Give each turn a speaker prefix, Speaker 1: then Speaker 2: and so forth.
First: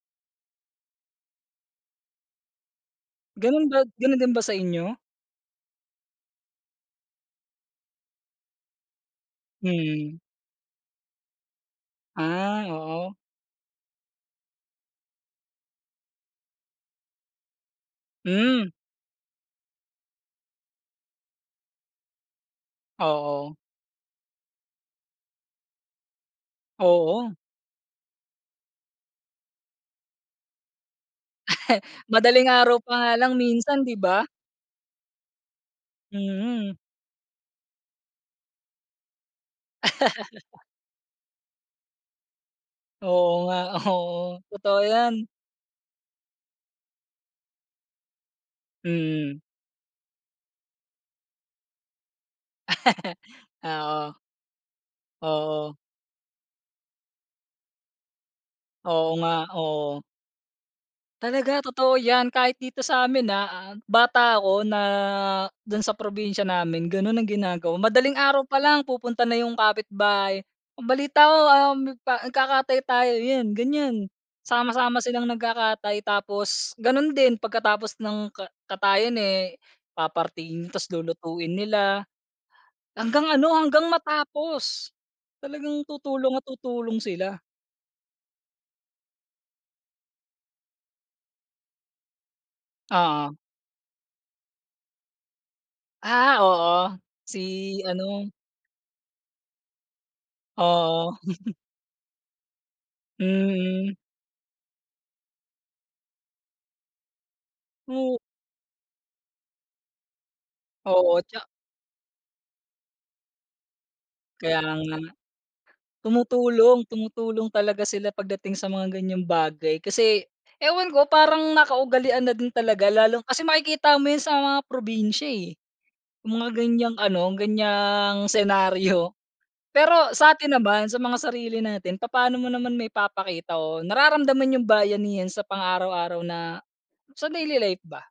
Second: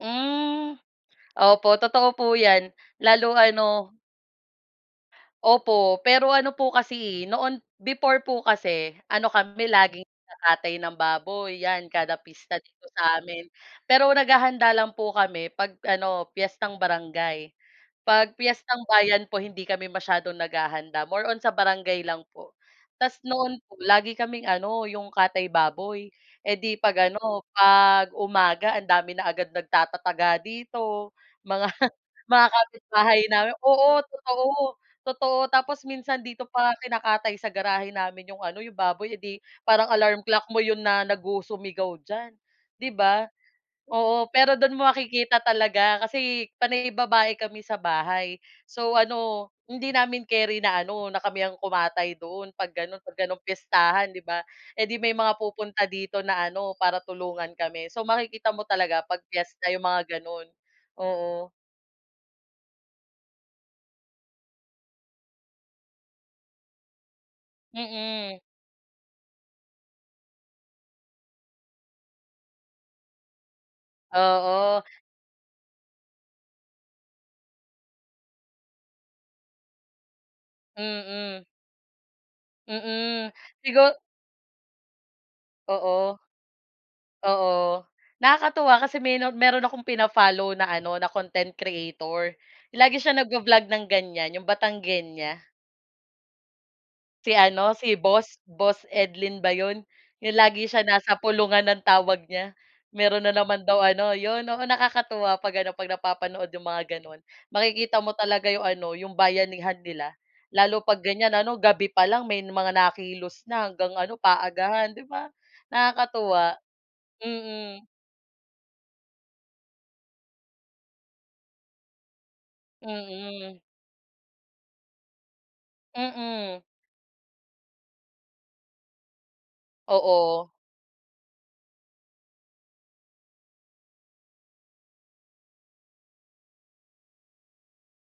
Speaker 1: Mm, opo totoo po yan lalo
Speaker 2: Ganun ba
Speaker 1: ano
Speaker 2: ganun din ba sa inyo?
Speaker 1: Opo, pero ano po kasi eh, noon before po kasi ano kami laging
Speaker 2: Mm.
Speaker 1: nagkakatay ng baboy yan kada pista
Speaker 2: Ah,
Speaker 1: dito
Speaker 2: oo.
Speaker 1: sa amin, pero naghahanda lang po kami 'pag ano, piyestang barangay, 'pag
Speaker 2: Mm.
Speaker 1: piyetang bayan po hindi kami masyadong naghahanda more on sa barangay lang po. Ta's noon
Speaker 2: Oo.
Speaker 1: po lagi kaming ano 'yong katay baboy, eh 'di, 'pag
Speaker 2: Oo.
Speaker 1: ano 'pag umaga ang dami na agad nagtatataga dito mga
Speaker 2: Madaling
Speaker 1: mga
Speaker 2: araw pa nga
Speaker 1: kapitbahay
Speaker 2: lang
Speaker 1: namin
Speaker 2: minsan, di
Speaker 1: oo,
Speaker 2: ba?
Speaker 1: totoo, totoo tapos minsan dito pa nga
Speaker 2: Mm.
Speaker 1: kinakatay sa garahe namin 'yong ano, 'yong baboy eh 'di parang alarm clock mo 'yon na nagusumigaw diyan, 'di ba?
Speaker 2: Oo nga,
Speaker 1: Oo
Speaker 2: oo,
Speaker 1: pero do'n
Speaker 2: totoo
Speaker 1: mo
Speaker 2: yan.
Speaker 1: makikita talaga kasi panay babae kami sa bahay, so,
Speaker 2: Mm.
Speaker 1: ano hindi namin keri na ano na kami ang kumatay doon 'pag gano'n 'pag gano'n
Speaker 2: Ah,
Speaker 1: piyestahan
Speaker 2: oo.
Speaker 1: 'di ba. Eh 'di may mga
Speaker 2: Oo.
Speaker 1: pupunta dito na ano para tulungan kami, so makikita mo talaga
Speaker 2: Oo
Speaker 1: 'pag
Speaker 2: nga,
Speaker 1: piyesta 'yong
Speaker 2: oo.
Speaker 1: mga gano'n. Oo.
Speaker 2: Talaga totoo yan kahit dito sa'min na bata o na dun sa probinsya namin ganon ang ginagawa. Madaling
Speaker 1: Mm.
Speaker 2: araw pa lang pupunta na yung kapitbahay ang balita ko, um, ka nagkakatay tayo yun ganyan
Speaker 1: Oo.
Speaker 2: sama-sama silang nagkakatay tapos ganun din pagkatapos ng ka katayin eh papartihin tas
Speaker 1: Mm.
Speaker 2: lulutuin nila, hanggang
Speaker 1: Mm,
Speaker 2: ano, hanggang
Speaker 1: siguro
Speaker 2: matapos talagang
Speaker 1: Oo.
Speaker 2: tutulong at tutulong sila.
Speaker 1: Oo nakakatuwa kasi meno meron akong pina-follow na ano na content creator lagi siya nag
Speaker 2: Oo.
Speaker 1: vo-vlog ng ganyan 'yong Batanguena.
Speaker 2: Ah oo,
Speaker 1: Si ano,
Speaker 2: si
Speaker 1: si
Speaker 2: ano
Speaker 1: boss boss Edlin ba 'yon 'yong lagi siya
Speaker 2: Oo.
Speaker 1: nasa pulungan ng tawag niya meron na naman daw
Speaker 2: Mm.
Speaker 1: ano 'yon oo nakakatuwa 'pag ano, 'pag napapanood 'yong mga gano'n makikita mo
Speaker 2: O
Speaker 1: talaga 'yong ano 'yong bayanihan nila lalo 'pag
Speaker 2: Oo,
Speaker 1: ganyan
Speaker 2: tsa
Speaker 1: ano, gabi pa lang may mga nakilos na hanggang ano
Speaker 2: Kaya
Speaker 1: paagahan,
Speaker 2: nga,
Speaker 1: 'di ba, nakakatuwa.
Speaker 2: tumutulong, tumutulong
Speaker 1: Mm.
Speaker 2: talaga sila pagdating sa mga ganyang bagay kasi ewan ko parang nakaugalian na din talaga lalo kasi
Speaker 1: Mm.
Speaker 2: makikita mo yun sa mga probinsya eh, yung mga
Speaker 1: Mm.
Speaker 2: ganyang ano, ganyang senaryo. Pero
Speaker 1: Oo.
Speaker 2: sa'tin naman sa mga sarili natin papaano mo naman maipapakita o nararamdaman yung bayanihan sa pang araw-araw na sa daily life ba?